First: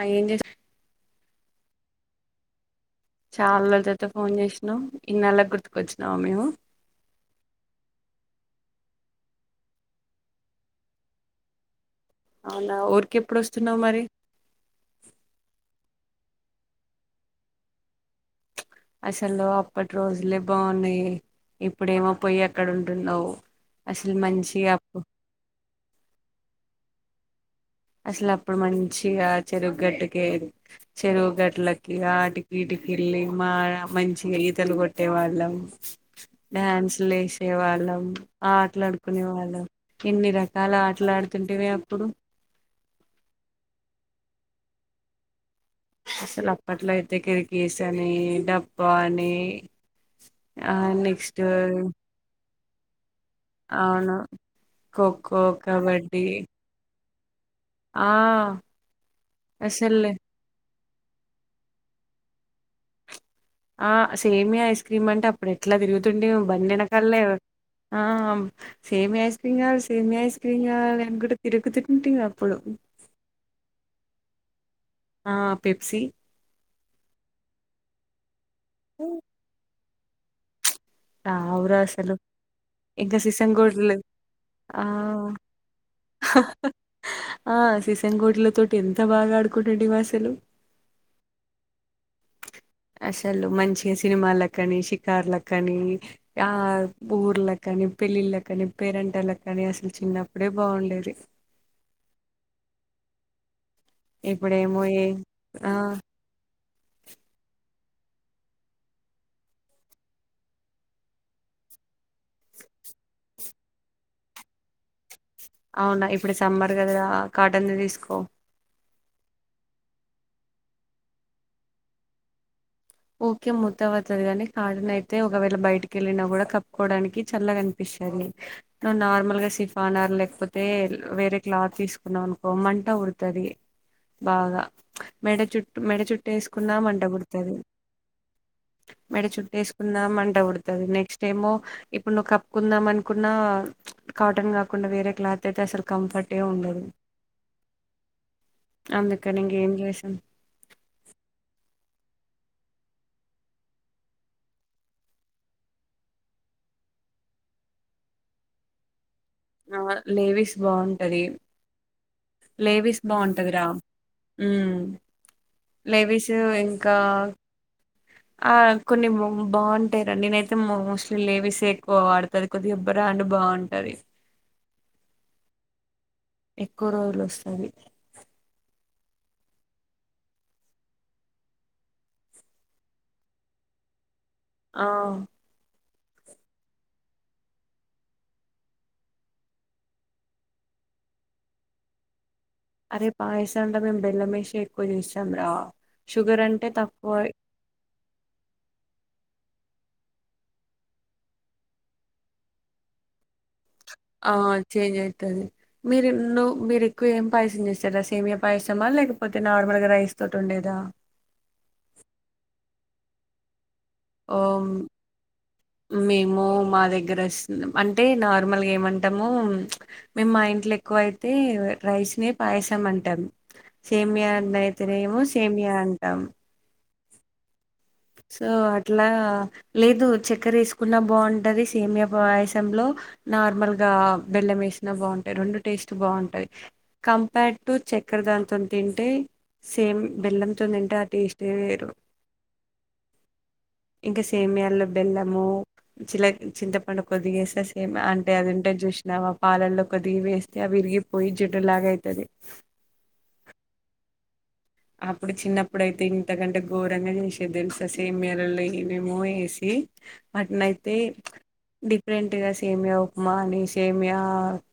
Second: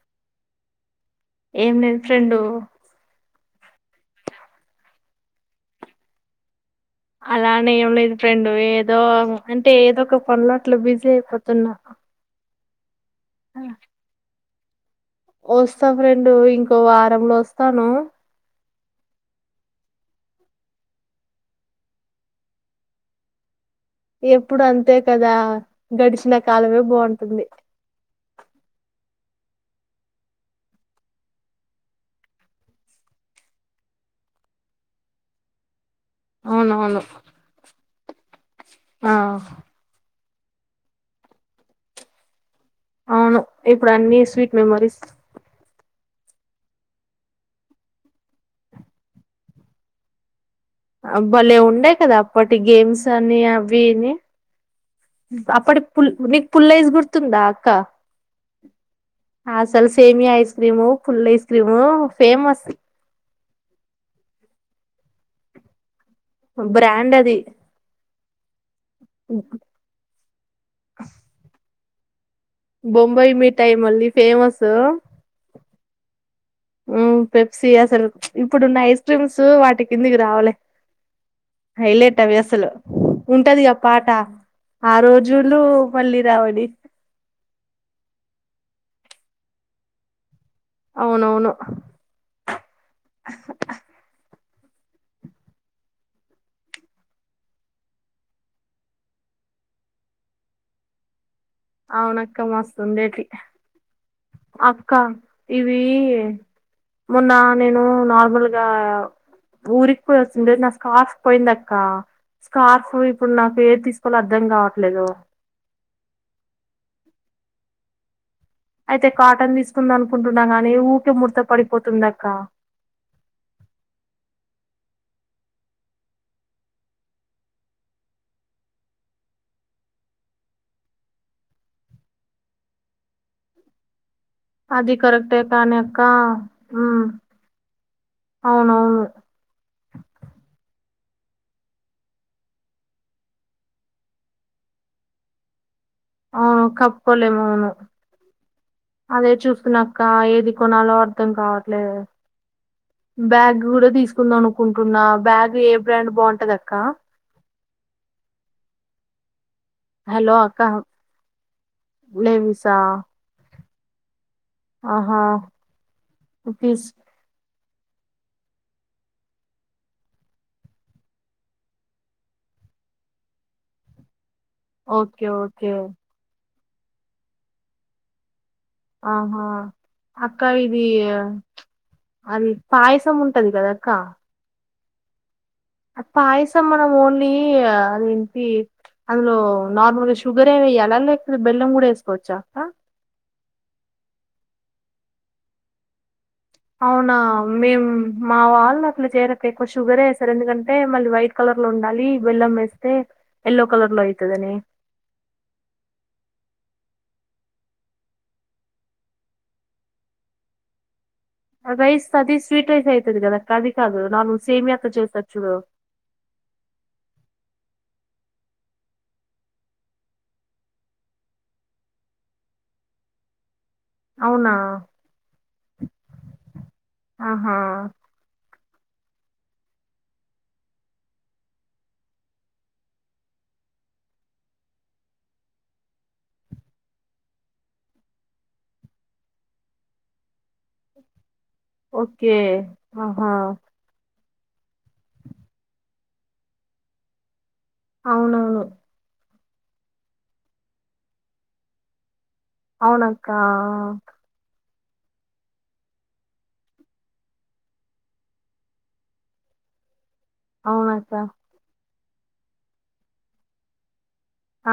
ఆ ఏం చేస్ ఏం లేదు ఫ్రెండు చాలా రోజుల తర్వాత ఫోన్ చేసిన ఇన్నాళ్లకు గుర్తుకొచ్చినామ మేము అలానే ఏం లేదు ఫ్రెండు ఏదో అంటే ఏదో ఒక పనుల్లో అట్ల బిజీ అయిపోతున్నా అవునా ఊర్ కెప్పుడొస్తున్నావ్ మరి వస్తా ఫ్రెండు ఇంకో వారంలో వస్తాను అసలు అప్పటి రోజులే బాన్నాయి ఇప్పుడేమో పోయి అక్కడ ఉంటున్నావు అసలు ఎప్పుడు మంచిగా అంతే అప్పు కదా గడిచిన కాలమే బాగున్ తుంది అసలు అప్పుడు మంచిగా చెరుగట్టుకే చెరువుగట్లకి ఆటికీటికి వెళ్ళి మా మంచిగా ఈతలు కొట్టే వాళ్ళము డ్యాన్స్ అవునవును లేసే వాళ్ళం ఆ ఆ ఆట్లాడుకునే వాళ్ళం ఎన్ని రకాల ఆటలు ఆడుతుంటివే అప్పుడు అవును ఇప్పుడు అన్ని స్వీట్ మెమొరీస్ అసలు అప్పట్లో అయితే కిరికీస్ అని డబ్బా అని ఆ అ నెక్స్ట్ భలే ఉండే కదా అప్పట్ టి గేమ్స్ సని అవి ఇవి అవును ఖోఖో అప్పుడి పుల్ కబడ్డీ నిక్ పుల్లైస్ గుర్తు తుందా క్క ఆ అసల అసలు సేమియా ఐస్ క్రీము పుల్ల ఐస్ క్రీమ్ ఫేమస్ ఆ సేమియా ఐస్ క్రీమ్ అంటే అప్పుడు ఎట్లా తిరుగుతు తుండువి బ్రాండ్ బండినెకాలలే అది ఆ సేమియా ఐస్ క్రీమ్ కావాల సేమి ఐస్ క్రీమ్ కావాల అనుకుంట తిరుగుతు ఇంటింగబ్ బొంబాయి మిఠాయి మళ్ళీ ఫేమస్సు ఆ పెప్సీ ఉమ్ పెప్సి అసలు ఇప్పుడున్న ఐస్ క్రీమ్స్ వాటి కిందుకి రావులే రావు రా అసలు ఇంకా ఉంటదిగా శిసంగోడ్లు పాట ఆ ఆవ్ రోజులు మళ్ళీ రావడి ఆ శిసంగోడ్ల తో టి ఎంత బాగా ఆడుకుంటుంటిమసలు అవునవును అసలు మంచింగా సినిమాల కని షికార్లక్ కని ఆ ఊర్ళ కాని పెళ్ళిళ్ళ కాని పేరంటాలకని అసలు చిన్నప్పుడే బావుండేది అవునక్క మస్తుండేటి ఇప్పుడేమో అక్క ఏ ఆ ఇవి మొన్న నేను నార్మల్గా ఊరికి పోయి వస్తుంటే నా స్కార్ఫ్ పోయింది అక్క స్కార్ఫ్ ఇప్పుడు నాకు ఏది తీసుకోవాలో అర్ధం కావట్లేదు అవునా ఇప్పుడు సమ్మర్ కదా రా కాటన్ ది తీసుకో అయితే కాటన్ తీసుకుందనుకుంటున్నా కాని ఊకే ముడత పడిపోతుందక్క ఓకే మూత్తవతది కాని కార్డన్ అయితే ఒకవేళ బయటికి వెళ్ళినా కూడా కప్పుకోవడానికి చల్లగా అనిపిస్తది ఆ నార్మల్ గా సిఫానార్ లేకపోతే వేరే క్లాత్ తీసుకున్నాం అనుకో మంట పుడుతది బాగా అది కరెక్టే మెడ కానీ చుట్టు అక్క మెడ చుట్టు వేసుకున్నా మంట ఉమ్ పుడుతది అవునవును మెడ చుట్టూ వేసుకుందా మంట పుడుతుంది నెక్స్ ఏమో ఇప్పుడు నువ్వు కప్పుకుందాం అనుకున్నా కాటన్ కాకుండా వేరే క్లాత్ అయితే అసలు కంఫర్టే అవును ఉండదు కప్పుకోలేము అవును అదే అందుకని ఇంకేం చూస్తున్నా అక్క చేసాం ఏది కొనాలో అర్ధం కావట్లేదు బ్యాగ్ కూడా తీసుకుందాం అనుకుంటున్నా బ్యాగ్ ఏ బ్రాండ్ బావుంటది అక్క ఆ హలో లేవీస్ అక్క బావుంటది లేవిసా లేవీస్ బావుంటాది రా ఉమ్ ఆహా లేవీస్ తీస్ ఇంకా ఆ కొన్ని బావుంటాయి రా నేనైతే మోస్ట్లీ లేవీస్ ఎక్కువ వాడుతది కొద్దిగా బ్రాండ్ బావుంటది ఓకే ఓకే ఎక్కువ రోజులు వస్తాది ఆహా అక్క ఇది అది పాయసం ఉంటది కదా అక్క ఆ పాయసం మనం ఓన్లీ అది ఏంటి అందులో నార్మల్గా షుగర్ ఏ వెయ్యాలా లేకపోతే బెల్లం కూడా ఏసుకోవచ్చా అరే పాయసం ల మేం బె ల్లమేషే ఎక్కువ చేష్తాం రా షుగర్ అంటే అవునా తక్కువ మేం మా వాళ్ళు అట్లు చేర క్క ఎక్కువ షుగర్ వేసారు ఎందుకంటే మళ్ళీ వైట్ కలర్ లో ఉండాలి బెల్ల్ం వేస్తే ఎల్లో కలర్ లో ఆ అయితదని చేంజ్ ఐతది మీరున్ను మీరు ఎక్కువ ఏం పాయసం చేస్తేరా సేమియ పాయసమా లేకపోతే నార్మల్గా రైస్ తోటి ఉండేదా [unintelligible] కాది ఓ మేము మా దగ్గర వస్తుంది అంటే అంటే నార్మల్గా ఏమంటాముో మేము మా ఇంట్లో ఎక్కువైతే రైస్నే పాయసం అంటాం సేమయా అవునా అన్న అయితేనేమో సేమయా అంటాం ఆహా సో అట్లాగ లేదు చక్కెర వేసుకున్న బంటాది సేమయాపయాసంలో నార్మల్గా బెల్లం వేసిన బంటాది రెండు టేస్ట్ బాగుంటుంది కంపేర్డ్ టు చక్కెర దానితో తింటే సేమ్ బెల్లంతో తింటే ఆ టేస్ట్ ఓకే ఆహా ఇంకా సేమయాల్లో బెల్లము చిల చింతపండు కొద్ది గెస్తే ఏ అంటే అవునవును అధంటది చూసినావా పాలల్లో ఒక దిగి వేస్తే అవి విరిగిపోయి జిడ్టులాగ అయితది అవునక్క అప్పుడు చిన్నప్పుడుయితే ఇంతకంటే ఘోరంగా చేసే తెలుస సేమెలలో ఇమేమో ఏసి వాటినయితే అవునక్క డిఫరెంట్ గా సేమ్యా ఉప్మా అని సేమ్యా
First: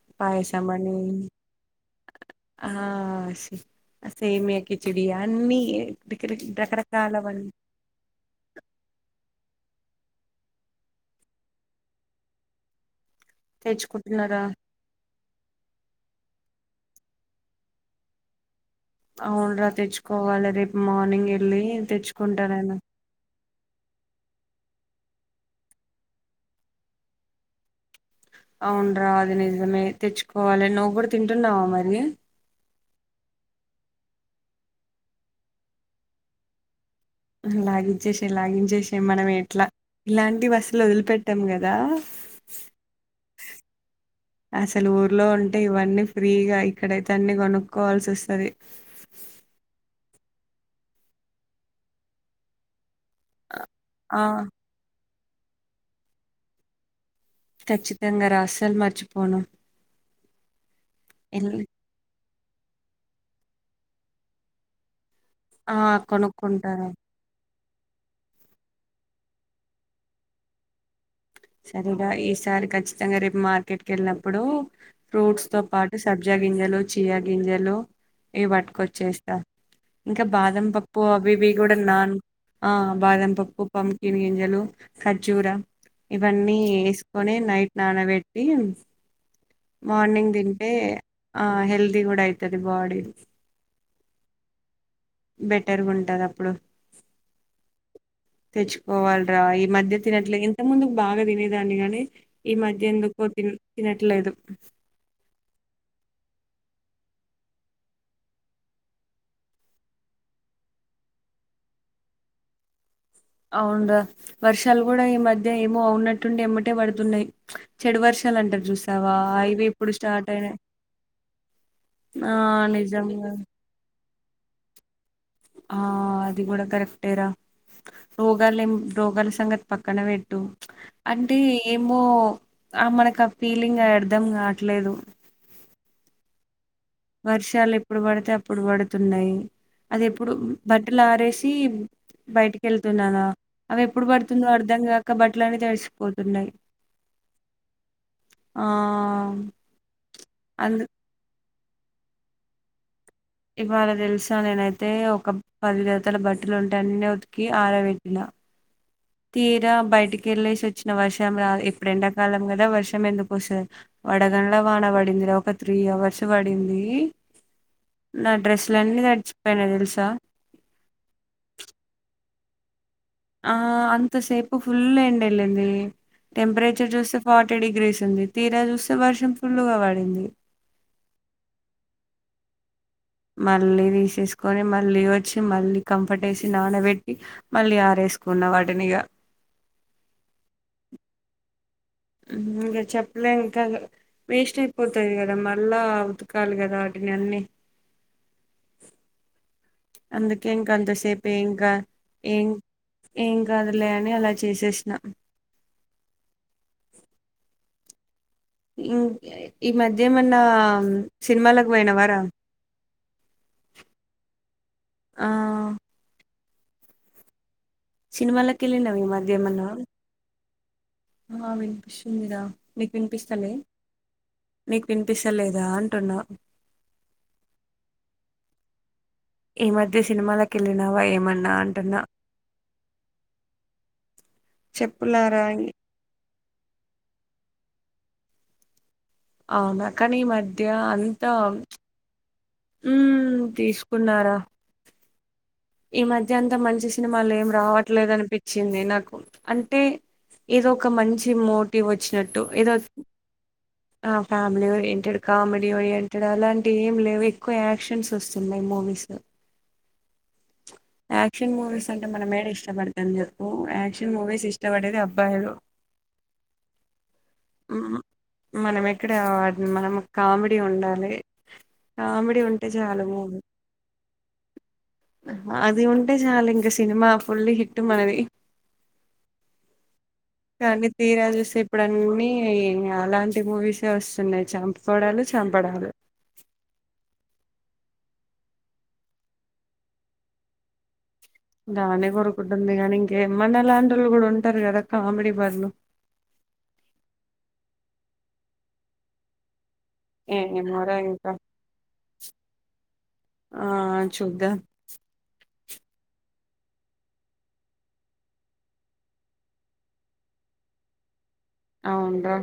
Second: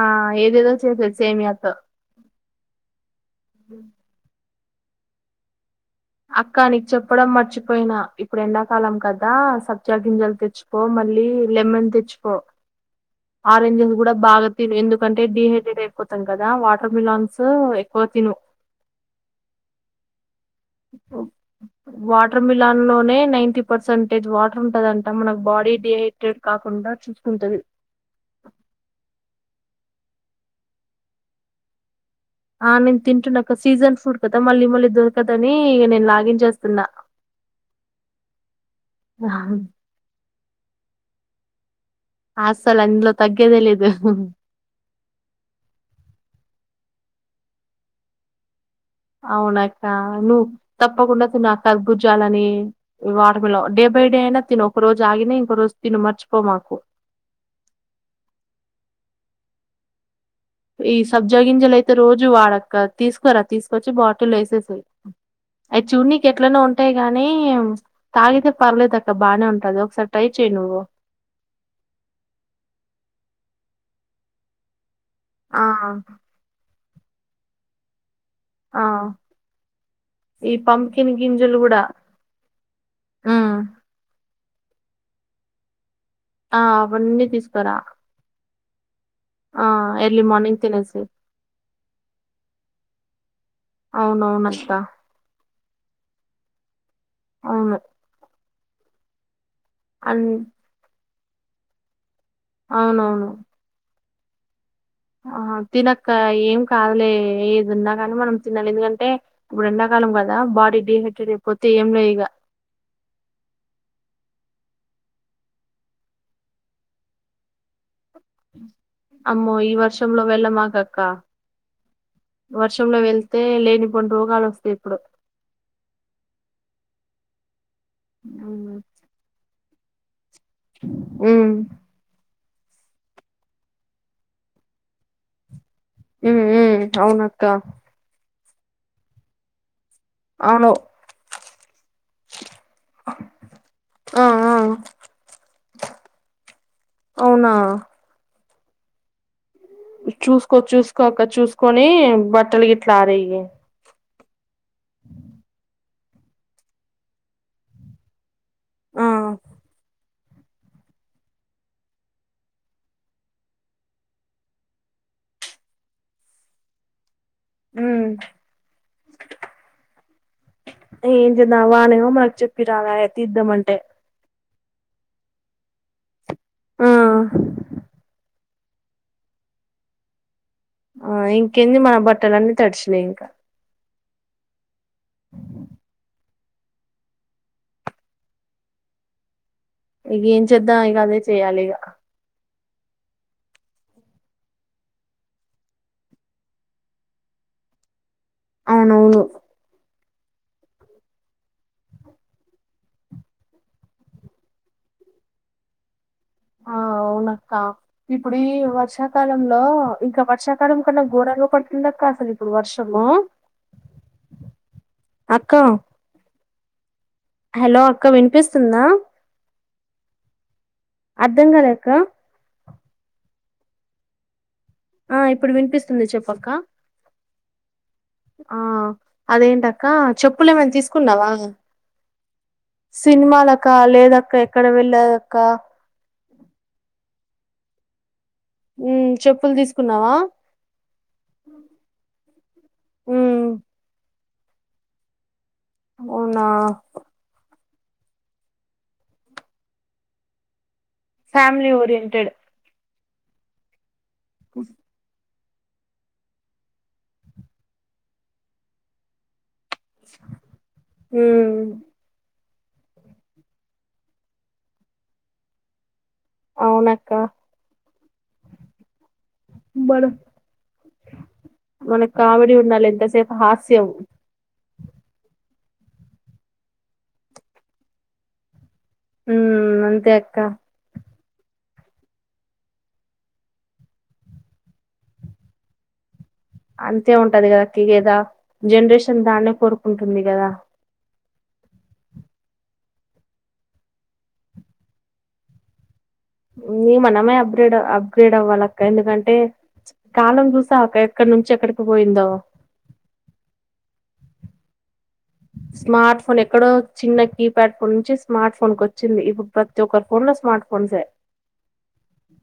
ఆ ఏదేదో చేసది సేమియాతో ఆ సేమియా కిచడి అన్ని రకర- అక్క నీకు చెప్పడం రకరకాలవన్నీ మర్చిపోయినా ఇప్పుడు ఎండాకాలం కద కదా సబ్జా గింజాలు తెచ్చికో మళ్ళీ లెమన్ తెచ్చికో ఆరెంజెలు కూడా తెచ్చుకుంటున్నారా బాగా తిను ఎందుకంటే డిహైడ్రేట్ అయిపోతాం కదా వా వాటర్మెలన్స్ ఎక్కువ తిను అవునురా తెచ్చుకోవాలి రేపు మార్నింగ్ వెళ్ళి తెచ్చుకుంటారయనా పర్సంటేజ్ వాటర్ ఉంటందంటా మనకు బాడీ డిహైడ్రేట్ కాకుండా చూసుకుంటది అవునరా అది నిజమే తెచ్చుకోవాలి నువ్వు కూడా తింటున్నావా మరి ఆ నేను తింటున్నా ఒక సీజన్ ఫ్రూట్ కదా మళ్ళీ మళ్ళీ దొరకదని ఇక నేను లాగించేస్తున్న లాగించేసే లాగించేసే మనం ఎట్లా ఇలాంటి వ అస్లు వదిలిపెట్టాం కదా అస్సలు అందులో తగ్గేదే లేదు అసలు ఊర్లో ఉంటే ఇవన్నీ ఫ్రీగా అయి ఇక్కడైతే అన్ని కొనుక్కోవాల్సి వస్తది అవునక్క నువ్వు తప్పకుండా తిను కర్పుర్జాలని watermelon day by day ఆ అన్న తిను ఒక రోజు జాగిన ఇన్కో రోజు తిను మర్చిపో మాకు ఖచ్చితంగా రా అసలు మరిచిపోను ఈ సబ్జా గింజలు అయితే రోజు రోజు వాడు అక్క తీసుకోరా తీసుకొచ్చి బాటిల్ వేసేసా ఆ అవి చూనీకి ఎట్లనో కొనుక్కుంటాను ఉంటాయి గానీ తాగితే పర్లేదుదక్క బాగానే ఉంటది ఒకసారి ట్రై చెయ్య నువ్వు సరే గా ఈసారి ఖచ్చితంగా రేపు మార్కెట్ కి వెళ్ళినప్పుడు ఫ్రూట్స్ తో ఆ పాటు సబ్జా గింజాలు చియా గింజలు ఇవి ఆ పట్టుకొచ్చేస్తా ఇంకా ఈ బాదం పప్పు పంకిన్ అవి వి గింజలు కూడా నాన్ ఆ బాదం ఉమ్ పప్పు పంకిన్ లు ఖర్జూర ఇవన్నీ ఆ అవన్నీ వేసుకొని నైట్ తీసుకురా నానబెట్టి ఆ ఎర్లీ మార్నింగ్ తింటే తినేసేయ్ ఆ హెల్దీ కూడా అయితది బాడీ అవున అవును అత్త బెటర్గా ఉంటుంది అప్పుడు అవును తెచ్చుకోవాలరా మధ్య అన్ తినట్లు ఇంత ముందుకు బాగా తినే దాన్ని గాని ఈ మధ్య ఎందుకో అవునవును తిన్ తి లేదు ఆ తిన అక్క ఏం కాదలే ఏది ఉన్నా కానీ మనం తినాలి ఎందుకంటే ఇప్పుడు ఎండాకాలం కదా బాడీ డిహైడ్రేట్ అయిపోతే ఏం లే ఇగా అవున రా వర్షాలు కూడా ఈ మధ్య ఏమో ఉన్నట్టుండి ఎమ్మటే పడుతున్నాయి చెడు వర్ష అమ్మో ఈ వర్షంలో అయినాయి వెళ్ళమాక అక్క ఆ వర్షంలో నిజంగా వెళ్తే లేని పో కొన్ని రోగాలు వస్తాయి ఇప్పుడు ఆ అది కూడా కరెక్టే రా రోగాలెం ఉమ్ రోగాల సంగతి పక్కన పే టు అంటే ఉమ్ ఏమో ఆ మనకు ఆ ఫీలింగ్ అర్ధం కాట్లేదు ఉహు హు వర్షాలు ఎప్పుడు పడితే ఇప్పుడు పడుతున్నాయి అది ఎప్పుడు అవును బట్టలు ఆరేసి టీం బయటికి వెళ్తున్నారా అది ఎప్పుడు ఆ పడుతుందో ఆ అర్ధం కాక బట్టలన్నీ తడిసిపోతున్నాయి అవునా ఆ చూసుకో అందు చూసుకో అక్క చూస కొని బట్టలు గిటా ఇవాళ తెలుసా నేనైతే ఒక పది జతల బట్టలు ఉంటే అన్నీ ఉతికి ఆరబెటిన ఆ తీరా బైటి కేల్లేసి వచ్చిన వర్షం రా ఇప్పుడు ఏండాకాలం కదా వర్షం ఎందుకు వస్తాది వడగన్లా వాన పడింది రా ఒక త్రీ అవర్స్ పడింది ఉమ్ నా డ్రెస్సులన్నీ తడిచిపోయినాయి తెలుసా ఏంచేద్దాం వానేమో మంచ్ రాదే ఆ అంత సేపు ఫుల్ ఎండ ఎలింది ఆ టెంపరేచర్ చూస్తే ఫార్టీ డిగ్రీస్ ఉంది తీరా చూస్తే వర్షం ఫుల్గా పడింది ఆ ఇంకేంది మన బట్టలన్నీ తడిచి మళ్ళీ తీసెసి కొని మళ్ళీ వచ్చి మళ్ళీ కంఫర్ట్ వేసి నానబెట్టి మళ్ళీ ఆరేసుకున్న వాటిని ఇగ నీ ఇగా ఏంచేద్దాం ఇగ అదే చెయ్యాలి ఇగా ఇంక చెప్పలే ఇంకా వేస్ట్ అయిపోతాది కదా మళ్ళా ఉతకాలి కదా ఆటిని అన్ని అవునవును అందుకే ఇంక అంతసేపు ఏంకా ఏం ఏం కాదులే అని అలా చేసేసినా ఆ అవునక్క ఇప్పుడు ఈ ఇం వర్షాకాలంలో ఈ మధ్య ఇంకా ఏమన్నా వర్షాకాలం కన్నా ఘోరంగా సినిమాలకు పడుతుంది అక్క పోయినవారా అసలు ఇప్పుడు వర్షము ఆ అక్కా సినిమాలకి వెళ్లినావా ఈ మధ్య ఎమైనా అర్ధం ఆ కాలే అక్క వినిపిస్తుంది రా నీకు వినిపిస్తలే నీకు ఆ ఇప్పుడు వినిపిస్తలేదా వినిపిస్తుంది అంటున్నా చెప్పక్క ఆ అదేంటి ఈ అక్క మధ్య చెప్పులు సినిమాలకు ఏమైనా వెళ్ళినావా తీసుకున్నావా ఏమన్నా అంటున్నా సినిమాలకా లేదక్క ఎక్కడ వెళ్ళక్క చెప్పులారా చెప్పులు అవున తీసుకున్నావా కనీ ఈ మధ్య అంతా హుమ్ ఉమ్ తీసుకున్నారా ఈ మధ్య అవునా అంత మంచి సినిమాలు ఏం రావ ట్ల అనిపించింది నాకు అంటే ఏదో ఒక మంచి ఫ్యామిలీ మోటివ్ ఓరియంటెడ్ వచ్చినట్టు ఏదో ఆ ఫ్యామిలీ ఓరియెంటెడ్ కామెడీ ఓరియెంటెడ్ అలాంటివి ఏం లేవు ఎక్కువ యాక్షన్స్ వస్తున్నాయి మూవీస్ ఉమ్ ఆక్షన్ మూవీస్ అంటే మన మేడ ఇష్ట ఇష్టపడతాను చెప్పు యాక్షన్ మూవీస్ ఇష్టపడేది అబ్బాయిలు అవును అక్క మనం ఎ ఇక్కడ మనకి బడు కామెడీ ఉండాలి మనకు కామెడీ ఉంటే ఉండాలి చాలు ఎంతసేపు మూవీ హాస్యం అది ఉంటే చాలు ఇంక సినిమా ఫుల్ హిట్ మనది ఉ అంతే అ అ [unintelligible] తీరా చూస్తే ఇప్పుడు అన్నీ అలాంటి మూవీస్ ఏ వస్తున్నాయి చంపుకోవడాలు చంపడాలు అంతే ఉంటది కదా అక్క ఇదా జనరేషన్ దాన్నే కోరుకుంటుంది కదా దానే కొరుకుంటుంది కానీ ఇంకేమన్నా లాంటోళ్లు కూడా ఉంటారు కదా కామెడీ వాళ్ళు హుమ్ మనమే అప్గ్రేడ్ అప్గ్రేడ్ అవ్వాలి అక్క ఎందుకంటే కాలం చూసావా ఏమోరా అక్క ఎక్కడి ఇంకా నుంచి ఎక్కడికి పోయిందో ఆ చూద్దాం స్మార్ట్ ఫోన్ ఎక్కడో చిన్న కీప్యాడ్ ఫోన్ నుంచి స్మార్ట్ ఫోన్ కి వచ్చింది ఇప్పుడు ప్రతి ఒక్కరి ఫోన్ లో స్మార్ట్ ఫోన్సే అవును రా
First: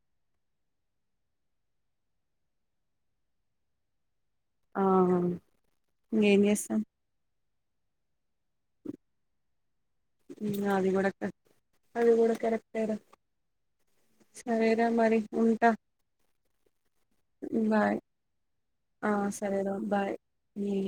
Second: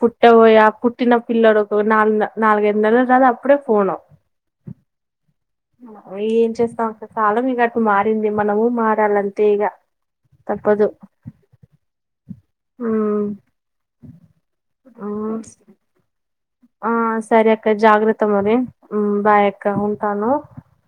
పుట్టబోయే పుట్టిన పిల్లడుకు నాలుగు నాలుగైదు నెలలు రాదు అప్పుడే ఫోను ఆ ఏం చేస్తాం అక్క కాలం ఇగా మారింది మనము మారాలంతే ఇగా అది కూడా అది కూడా కరెక్టేరా ఉమ్ సరేరా మరి ఉమ్ ఉంటా ఆ సరే అక్క బాయ్ జాగ్రత్త మరి ఉ ఆ బాయ్ అక్క సరేరా బాయ్ ఉంటాను ఉమ్.